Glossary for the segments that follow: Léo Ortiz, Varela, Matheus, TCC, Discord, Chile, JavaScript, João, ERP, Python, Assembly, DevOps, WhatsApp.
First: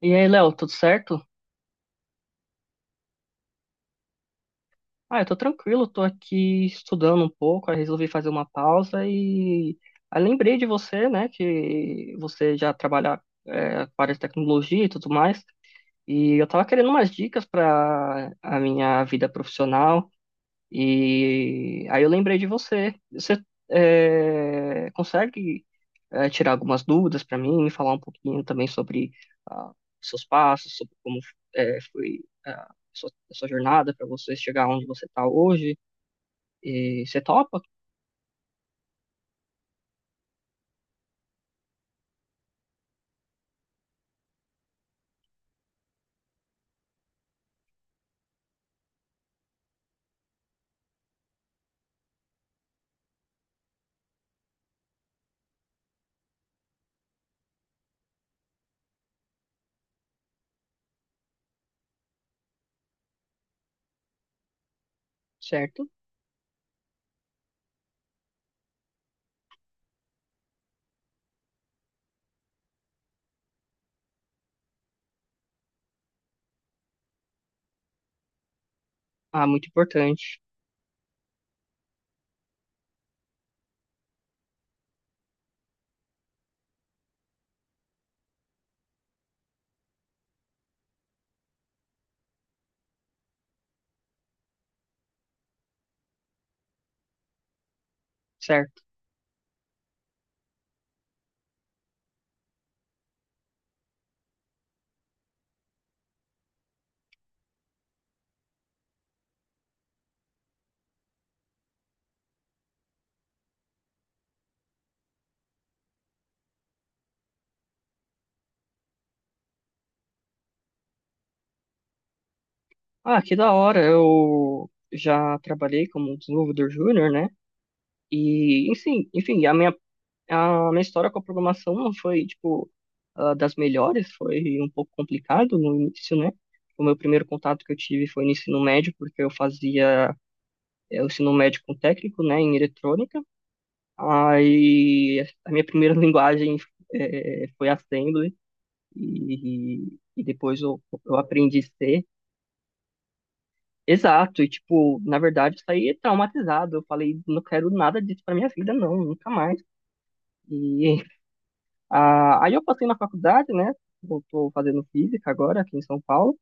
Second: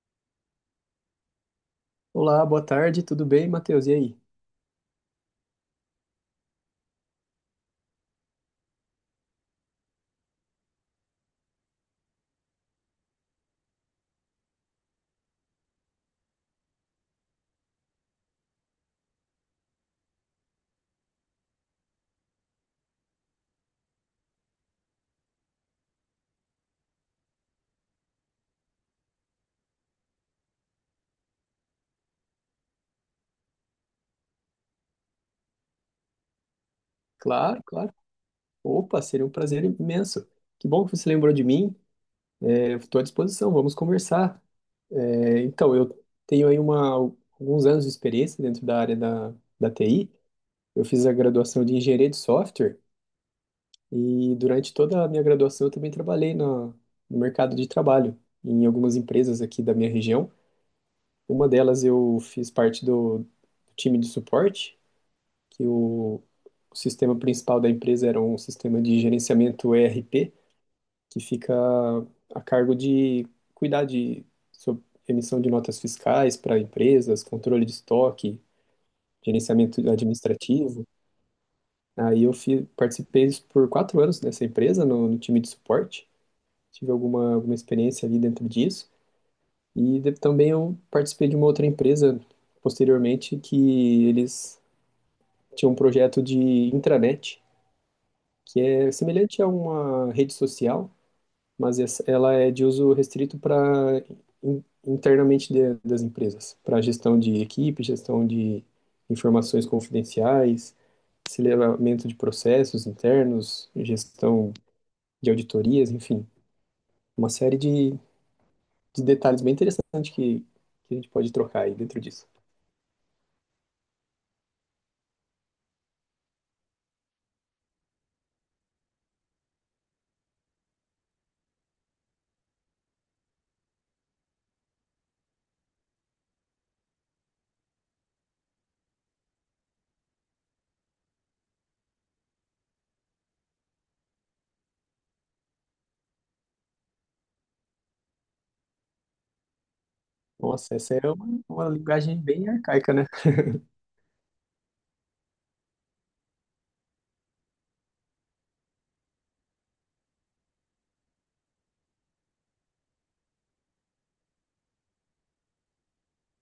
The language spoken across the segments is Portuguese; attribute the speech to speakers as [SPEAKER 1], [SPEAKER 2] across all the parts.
[SPEAKER 1] E aí, Léo, tudo certo?
[SPEAKER 2] Olá, boa tarde, tudo bem, Matheus? E aí?
[SPEAKER 1] Eu tô tranquilo, tô aqui estudando um pouco, aí resolvi fazer uma pausa e aí lembrei de você, né, que você já trabalha com a área de tecnologia e tudo mais, e eu tava querendo umas dicas para a minha vida profissional. E aí eu lembrei de você. Você consegue tirar algumas dúvidas para mim, me falar um pouquinho também sobre ah, seus passos, sobre como foi a sua jornada para você chegar onde você está hoje? E você topa?
[SPEAKER 2] Claro, claro. Opa, seria um prazer imenso. Que bom que você lembrou de mim. Estou à disposição, vamos conversar. Eu tenho aí alguns anos de experiência dentro da área da TI. Eu fiz a graduação de engenharia de software e durante toda a minha graduação eu também trabalhei no mercado de trabalho, em algumas empresas aqui da minha região. Uma delas eu fiz parte do time de suporte que
[SPEAKER 1] Certo?
[SPEAKER 2] o sistema principal da empresa era um sistema de gerenciamento ERP, que fica a cargo de cuidar de sob- emissão de notas fiscais para empresas, controle de estoque,
[SPEAKER 1] Ah, muito
[SPEAKER 2] gerenciamento
[SPEAKER 1] importante.
[SPEAKER 2] administrativo. Aí participei por 4 anos nessa empresa, no time de suporte. Tive alguma experiência ali dentro disso. E também eu participei de uma outra empresa posteriormente que eles tinham um projeto de intranet que
[SPEAKER 1] Certo.
[SPEAKER 2] é semelhante a uma rede social, mas ela é de uso restrito para internamente das empresas, para gestão de equipe, gestão de informações confidenciais, aceleramento de processos internos, gestão de auditorias, enfim, uma série de detalhes bem interessantes que a gente pode trocar aí dentro disso.
[SPEAKER 1] Ah, que da hora. Eu já trabalhei como desenvolvedor júnior, né? E, enfim, a minha A minha história com a programação não foi, tipo, ah, das melhores, foi um pouco complicado no início, né? O meu primeiro contato que eu tive foi no ensino médio, porque eu fazia o ensino médio com técnico, né, em eletrônica. Aí a minha primeira linguagem foi Assembly, e, e depois
[SPEAKER 2] Nossa,
[SPEAKER 1] eu,
[SPEAKER 2] essa é
[SPEAKER 1] eu aprendi
[SPEAKER 2] uma
[SPEAKER 1] C.
[SPEAKER 2] linguagem bem arcaica, né?
[SPEAKER 1] Exato, e tipo, na verdade, isso aí é traumatizado. Eu falei, não quero nada disso pra minha vida, não, nunca mais. E ah, aí eu passei na faculdade, né? Eu tô fazendo física agora aqui em São Paulo.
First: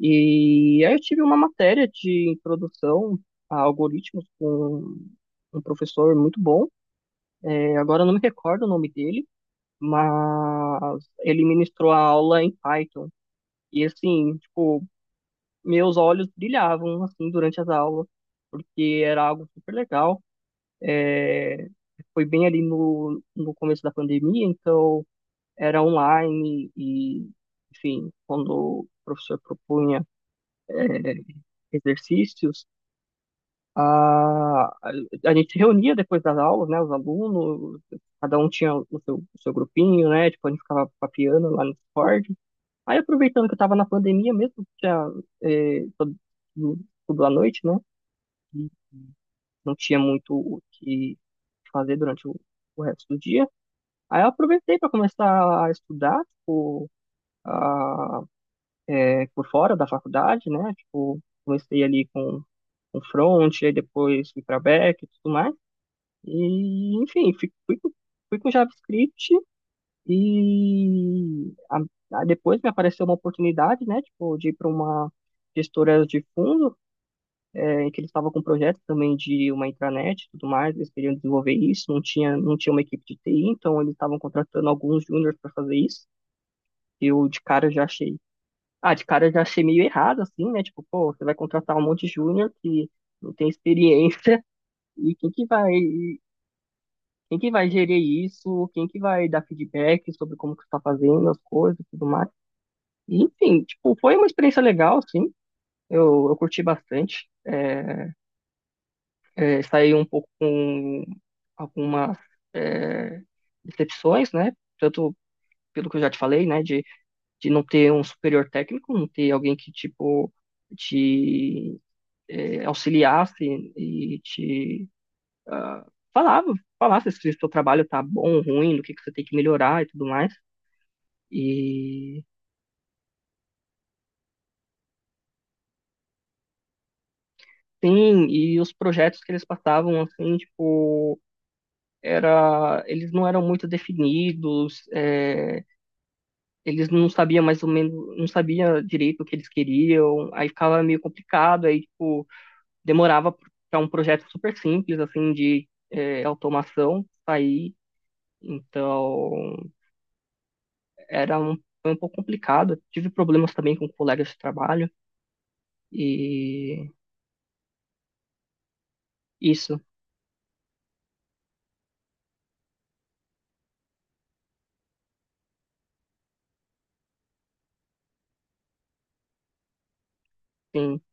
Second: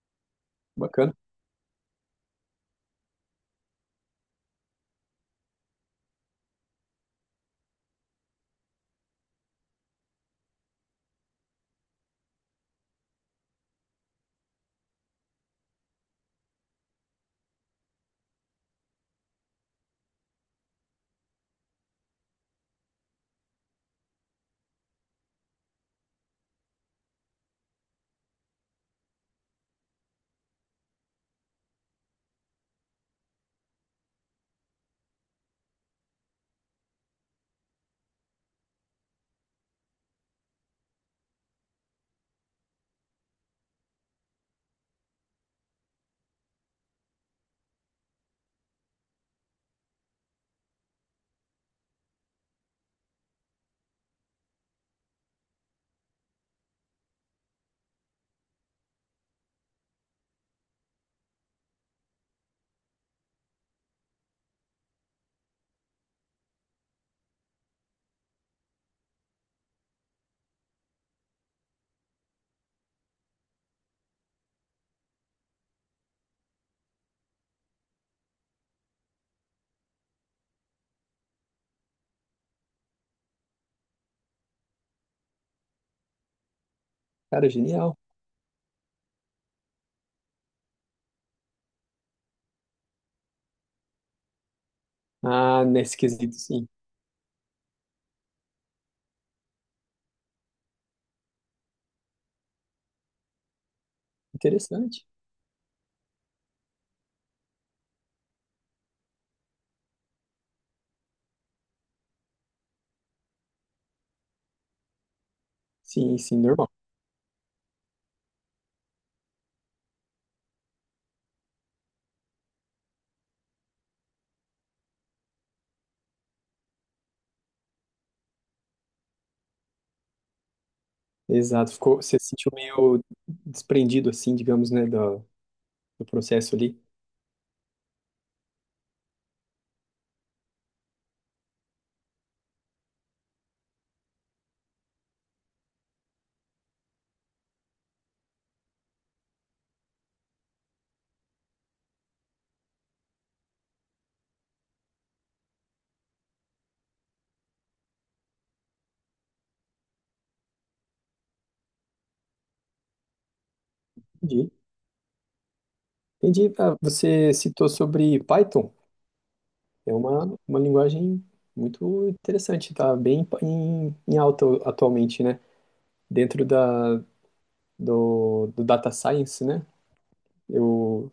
[SPEAKER 1] E aí eu
[SPEAKER 2] Bacana.
[SPEAKER 1] tive uma matéria de introdução a algoritmos com um professor muito bom. É, agora eu não me recordo o nome dele, mas ele ministrou a aula em Python. E assim, tipo, meus olhos brilhavam assim durante as aulas, porque era algo super legal. É, foi bem ali no, no começo da pandemia, então era online e, enfim, quando o professor propunha eh, exercícios, a, a gente se reunia depois das aulas, né, os alunos, cada um tinha o seu grupinho, né, tipo, a gente ficava papiando lá no Discord. Aí, aproveitando que eu estava na pandemia mesmo, tinha, eh, todo- tudo à noite, né, e não tinha muito o que fazer durante o resto do dia. Aí eu aproveitei para começar a estudar, tipo, a é, por fora da faculdade, né? Tipo, comecei ali com front, aí depois fui para back e tudo mais. E, enfim, fui com JavaScript e a- depois me apareceu uma oportunidade, né? Tipo, de ir para uma gestora de fundo, é, em que eles estavam com um projeto também de uma intranet e tudo mais, eles queriam desenvolver isso, não tinha, não tinha uma equipe de TI, então eles estavam contratando alguns juniors para fazer isso. Eu de
[SPEAKER 2] Cara,
[SPEAKER 1] cara já
[SPEAKER 2] genial.
[SPEAKER 1] achei ah, de cara eu já achei meio errado, assim, né? Tipo, pô, você vai contratar um monte de júnior que não tem experiência e
[SPEAKER 2] Ah, nesse quesito, sim.
[SPEAKER 1] quem que vai gerir isso? Quem que vai dar feedback sobre como que você tá fazendo as coisas e tudo mais? E, enfim, tipo, foi uma experiência legal,
[SPEAKER 2] Interessante.
[SPEAKER 1] assim. Eu curti bastante. É, é, saí um pouco com algumas é, decepções, né? Tanto pelo que eu já te
[SPEAKER 2] Sim, sim,
[SPEAKER 1] falei, né?
[SPEAKER 2] normal.
[SPEAKER 1] De não ter um superior técnico, não ter alguém que, tipo, te auxiliasse e te ah, falava, falasse se o seu trabalho tá bom, ruim, do que você tem que melhorar e tudo mais.
[SPEAKER 2] Exato, ficou, você
[SPEAKER 1] E
[SPEAKER 2] se sentiu meio desprendido, assim, digamos, né, do processo ali.
[SPEAKER 1] sim, e os projetos que eles passavam assim, tipo, era, eles não eram muito definidos, eles não sabiam mais ou menos, não sabia direito o que eles queriam, aí ficava meio complicado, aí tipo, demorava para um projeto super simples assim de automação sair. Então, era um, foi um pouco complicado. Tive problemas também com colegas de
[SPEAKER 2] Entendi.
[SPEAKER 1] trabalho
[SPEAKER 2] Entendi. Ah,
[SPEAKER 1] e
[SPEAKER 2] você citou sobre Python,
[SPEAKER 1] isso,
[SPEAKER 2] é uma linguagem muito interessante, tá bem em alta atualmente, né? Dentro do data science, né?
[SPEAKER 1] sim,
[SPEAKER 2] Eu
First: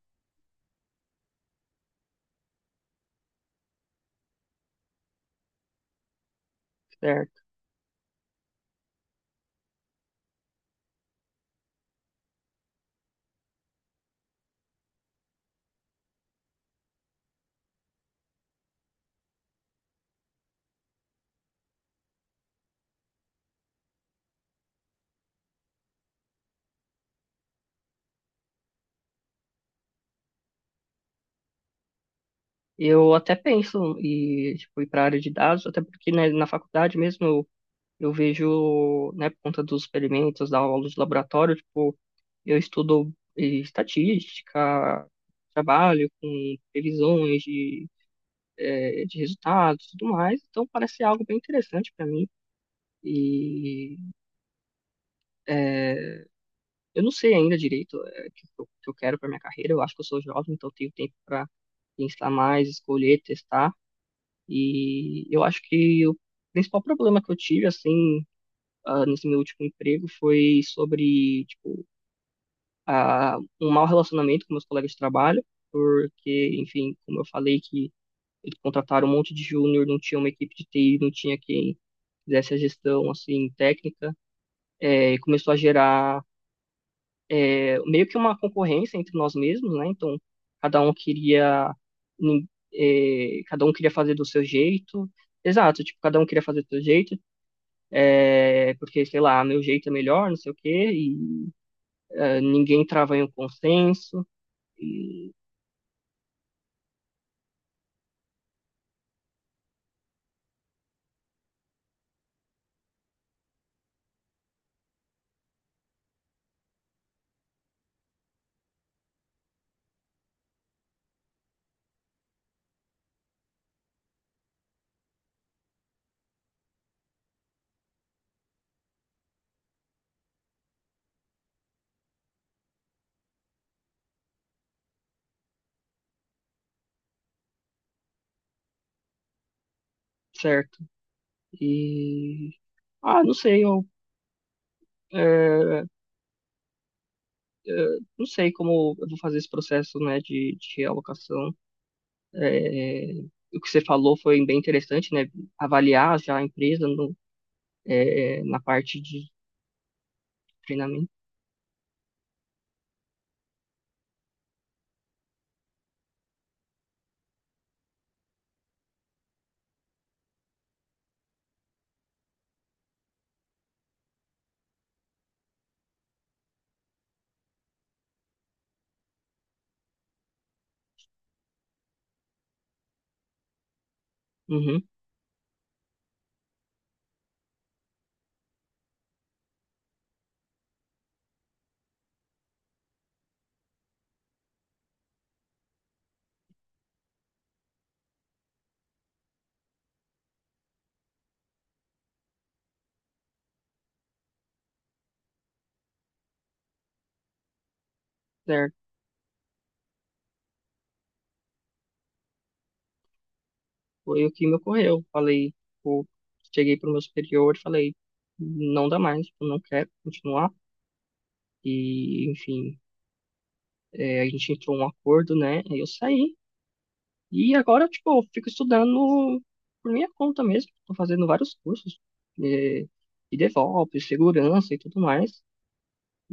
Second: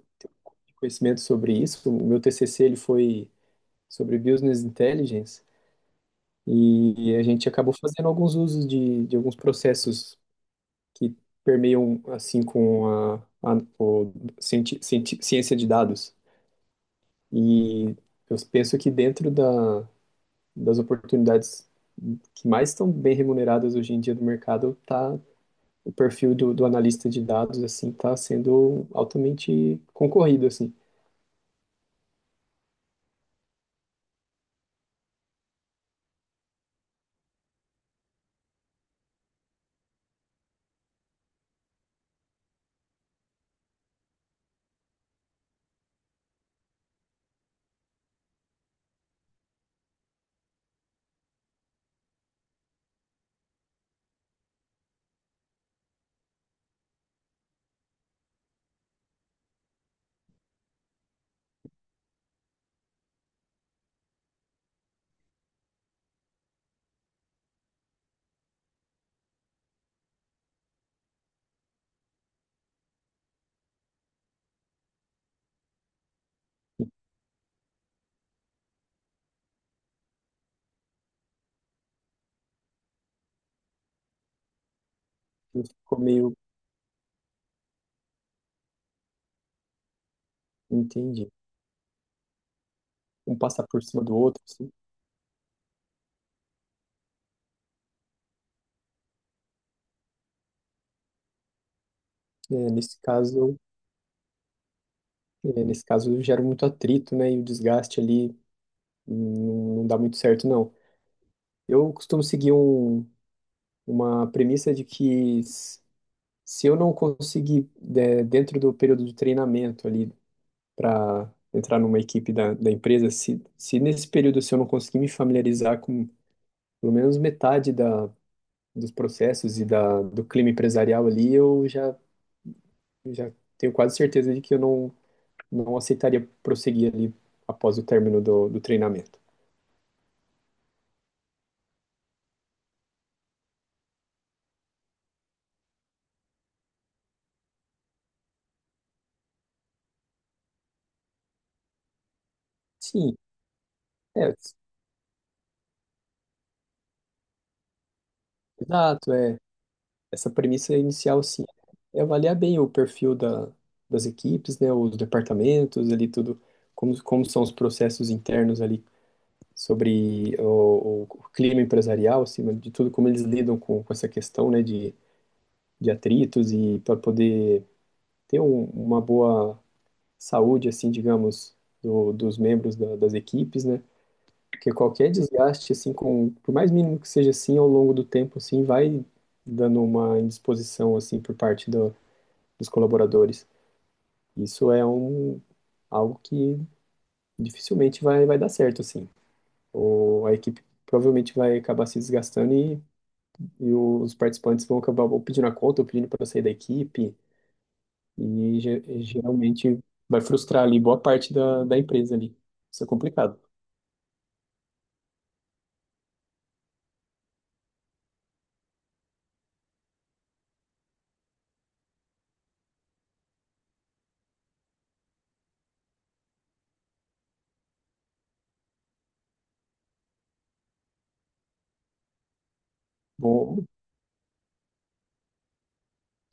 [SPEAKER 2] tenho conhecimento sobre isso. O meu TCC ele foi sobre business intelligence e a
[SPEAKER 1] certo.
[SPEAKER 2] gente acabou fazendo alguns usos de alguns processos que permeiam assim com a o ciência de dados. E eu penso que dentro das oportunidades que mais estão bem remuneradas hoje em dia do mercado, tá, o perfil do analista de dados assim está sendo altamente concorrido assim.
[SPEAKER 1] Eu até penso em tipo, ir para a área de dados, até porque né, na faculdade mesmo eu vejo, né, por conta dos experimentos, da aula de laboratório, tipo, eu estudo estatística, trabalho com previsões de, de resultados e tudo mais, então parece algo bem interessante para mim. E eh, eu não sei ainda direito é, o que eu quero para minha carreira. Eu acho que eu sou jovem, então eu tenho tempo para pensar mais, escolher, testar. E eu acho que o principal problema que eu tive, assim, ah, nesse meu último emprego foi sobre, tipo, ah, um mau relacionamento com meus colegas de trabalho, porque, enfim, como eu falei que eles contrataram um monte de júnior, não tinha uma equipe de TI, não tinha quem fizesse a gestão, assim, técnica. É, começou a
[SPEAKER 2] Ele ficou
[SPEAKER 1] gerar
[SPEAKER 2] meio,
[SPEAKER 1] é, meio que uma concorrência entre nós mesmos, né? Então, cada um
[SPEAKER 2] entendi,
[SPEAKER 1] queria, nin-
[SPEAKER 2] um
[SPEAKER 1] cada
[SPEAKER 2] passar
[SPEAKER 1] um
[SPEAKER 2] por
[SPEAKER 1] queria
[SPEAKER 2] cima
[SPEAKER 1] fazer
[SPEAKER 2] do
[SPEAKER 1] do
[SPEAKER 2] outro
[SPEAKER 1] seu
[SPEAKER 2] assim.
[SPEAKER 1] jeito. Exato, tipo, cada um queria fazer do seu jeito, é, porque, sei lá, meu jeito é melhor, não sei o quê, e
[SPEAKER 2] É,
[SPEAKER 1] ninguém
[SPEAKER 2] nesse
[SPEAKER 1] trava em um
[SPEAKER 2] caso,
[SPEAKER 1] consenso, e-
[SPEAKER 2] é, nesse caso gera muito atrito, né? E o desgaste ali, não, não dá muito certo, não. Eu costumo seguir uma premissa de que se eu não conseguir, dentro do período de treinamento ali, para entrar numa equipe da empresa, se nesse período se eu não conseguir me familiarizar com pelo menos metade dos processos e do clima empresarial ali, eu já tenho quase certeza de que eu não, não aceitaria prosseguir ali após o término do treinamento.
[SPEAKER 1] certo? E, ah, não sei, eh, não sei como eu vou fazer esse processo, né, de alocação.
[SPEAKER 2] Sim,
[SPEAKER 1] Eh, o que você falou
[SPEAKER 2] é,
[SPEAKER 1] foi bem interessante, né? Avaliar já a empresa no é, é, na parte
[SPEAKER 2] exato,
[SPEAKER 1] de
[SPEAKER 2] é. Essa premissa
[SPEAKER 1] treinamento.
[SPEAKER 2] inicial, sim, é avaliar bem o perfil das equipes, né, os departamentos ali, tudo, como são os processos internos ali sobre o clima empresarial, acima de tudo, como eles lidam com essa questão, né, de atritos, e para poder ter uma boa saúde, assim, digamos, dos membros das equipes, né, porque
[SPEAKER 1] Uhum,
[SPEAKER 2] qualquer desgaste, assim, com, por mais mínimo que seja assim, ao longo do tempo, assim, vai dando uma indisposição, assim, por parte do dos colaboradores. Isso é um, algo que dificilmente vai dar certo, assim. A equipe provavelmente vai acabar se desgastando e os participantes vão acabar ou pedindo a conta ou pedindo para sair da equipe e
[SPEAKER 1] certo.
[SPEAKER 2] geralmente vai frustrar ali boa parte da empresa ali. Isso é complicado.
[SPEAKER 1] Foi o que me ocorreu. Falei, tipo, cheguei pro meu superior e falei, não dá mais, eu não quero continuar. E, enfim, é, a gente entrou um acordo, né? Aí eu saí. E agora, tipo, eu fico estudando por minha conta mesmo. Tô fazendo vários cursos é, de
[SPEAKER 2] Bom,
[SPEAKER 1] DevOps, segurança e tudo mais.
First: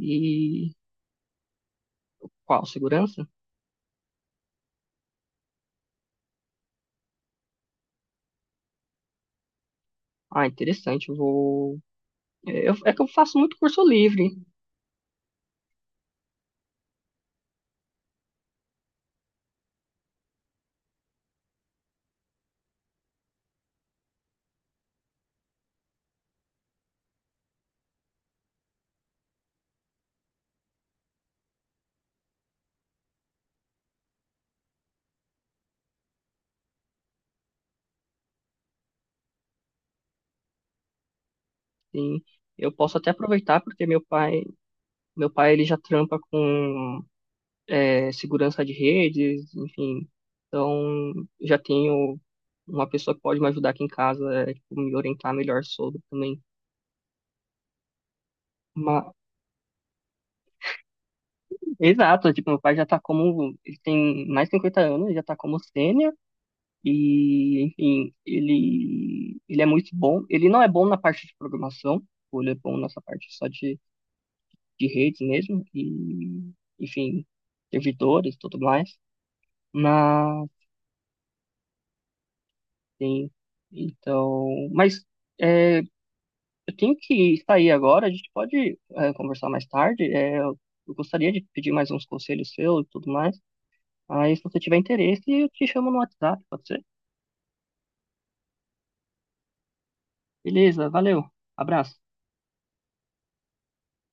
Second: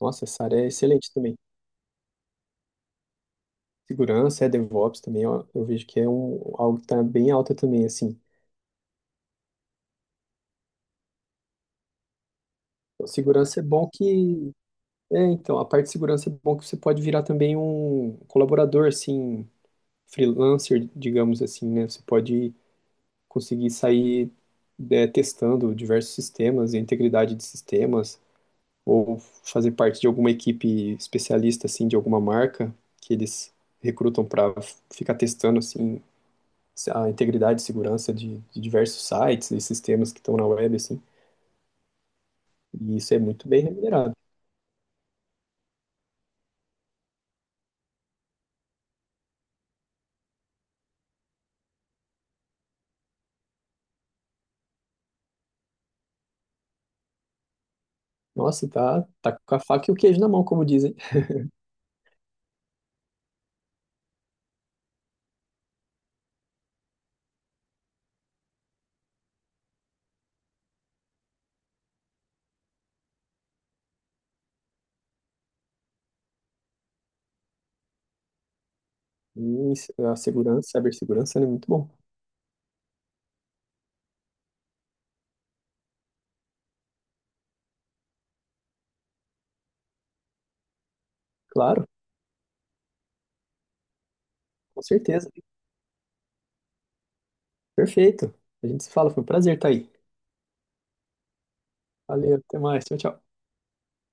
[SPEAKER 2] nossa, essa área é excelente também.
[SPEAKER 1] qual? Segurança?
[SPEAKER 2] Segurança, é DevOps também, ó, eu vejo que é um, algo que está bem alta também, assim.
[SPEAKER 1] Ah, interessante. Eu vou. É eu- é que eu faço muito
[SPEAKER 2] Segurança é
[SPEAKER 1] curso
[SPEAKER 2] bom
[SPEAKER 1] livre.
[SPEAKER 2] que É, então, a parte de segurança é bom que você pode virar também um colaborador, assim, freelancer, digamos assim, né? Você pode conseguir sair, é, testando diversos sistemas, a integridade de sistemas, ou fazer parte de alguma equipe especialista, assim, de alguma marca que eles recrutam para ficar testando, assim, a integridade e segurança de diversos sites e sistemas que estão na web, assim.
[SPEAKER 1] Sim, eu
[SPEAKER 2] E
[SPEAKER 1] posso até
[SPEAKER 2] isso é muito
[SPEAKER 1] aproveitar
[SPEAKER 2] bem
[SPEAKER 1] porque meu
[SPEAKER 2] remunerado.
[SPEAKER 1] pai, meu pai ele já trampa com segurança de redes, enfim. Então já tenho uma pessoa que pode me ajudar aqui em casa, é, tipo, me orientar melhor sobre também.
[SPEAKER 2] Nossa, tá,
[SPEAKER 1] Ma-
[SPEAKER 2] tá com a faca e o queijo na mão, como dizem.
[SPEAKER 1] exato, tipo, meu pai já tá como, ele tem mais de 50 anos, ele já tá como sênior e, enfim, ele é muito bom. Ele não é bom na parte de programação, tipo, ele é bom nessa parte só de redes mesmo, e, enfim, servidores e tudo mais.
[SPEAKER 2] E a
[SPEAKER 1] Mas,
[SPEAKER 2] segurança, cibersegurança, né, é muito bom.
[SPEAKER 1] sim, então. Mas é, eu tenho que sair agora, a gente pode é, conversar mais tarde. É, eu gostaria de pedir
[SPEAKER 2] Claro,
[SPEAKER 1] mais uns conselhos seus e tudo mais. Aí, se você tiver
[SPEAKER 2] com
[SPEAKER 1] interesse,
[SPEAKER 2] certeza.
[SPEAKER 1] eu te chamo no WhatsApp, pode ser?
[SPEAKER 2] Perfeito. A gente se fala, foi um prazer estar aí.
[SPEAKER 1] Beleza, valeu, abraço.
[SPEAKER 2] Valeu, até mais. Tchau, tchau.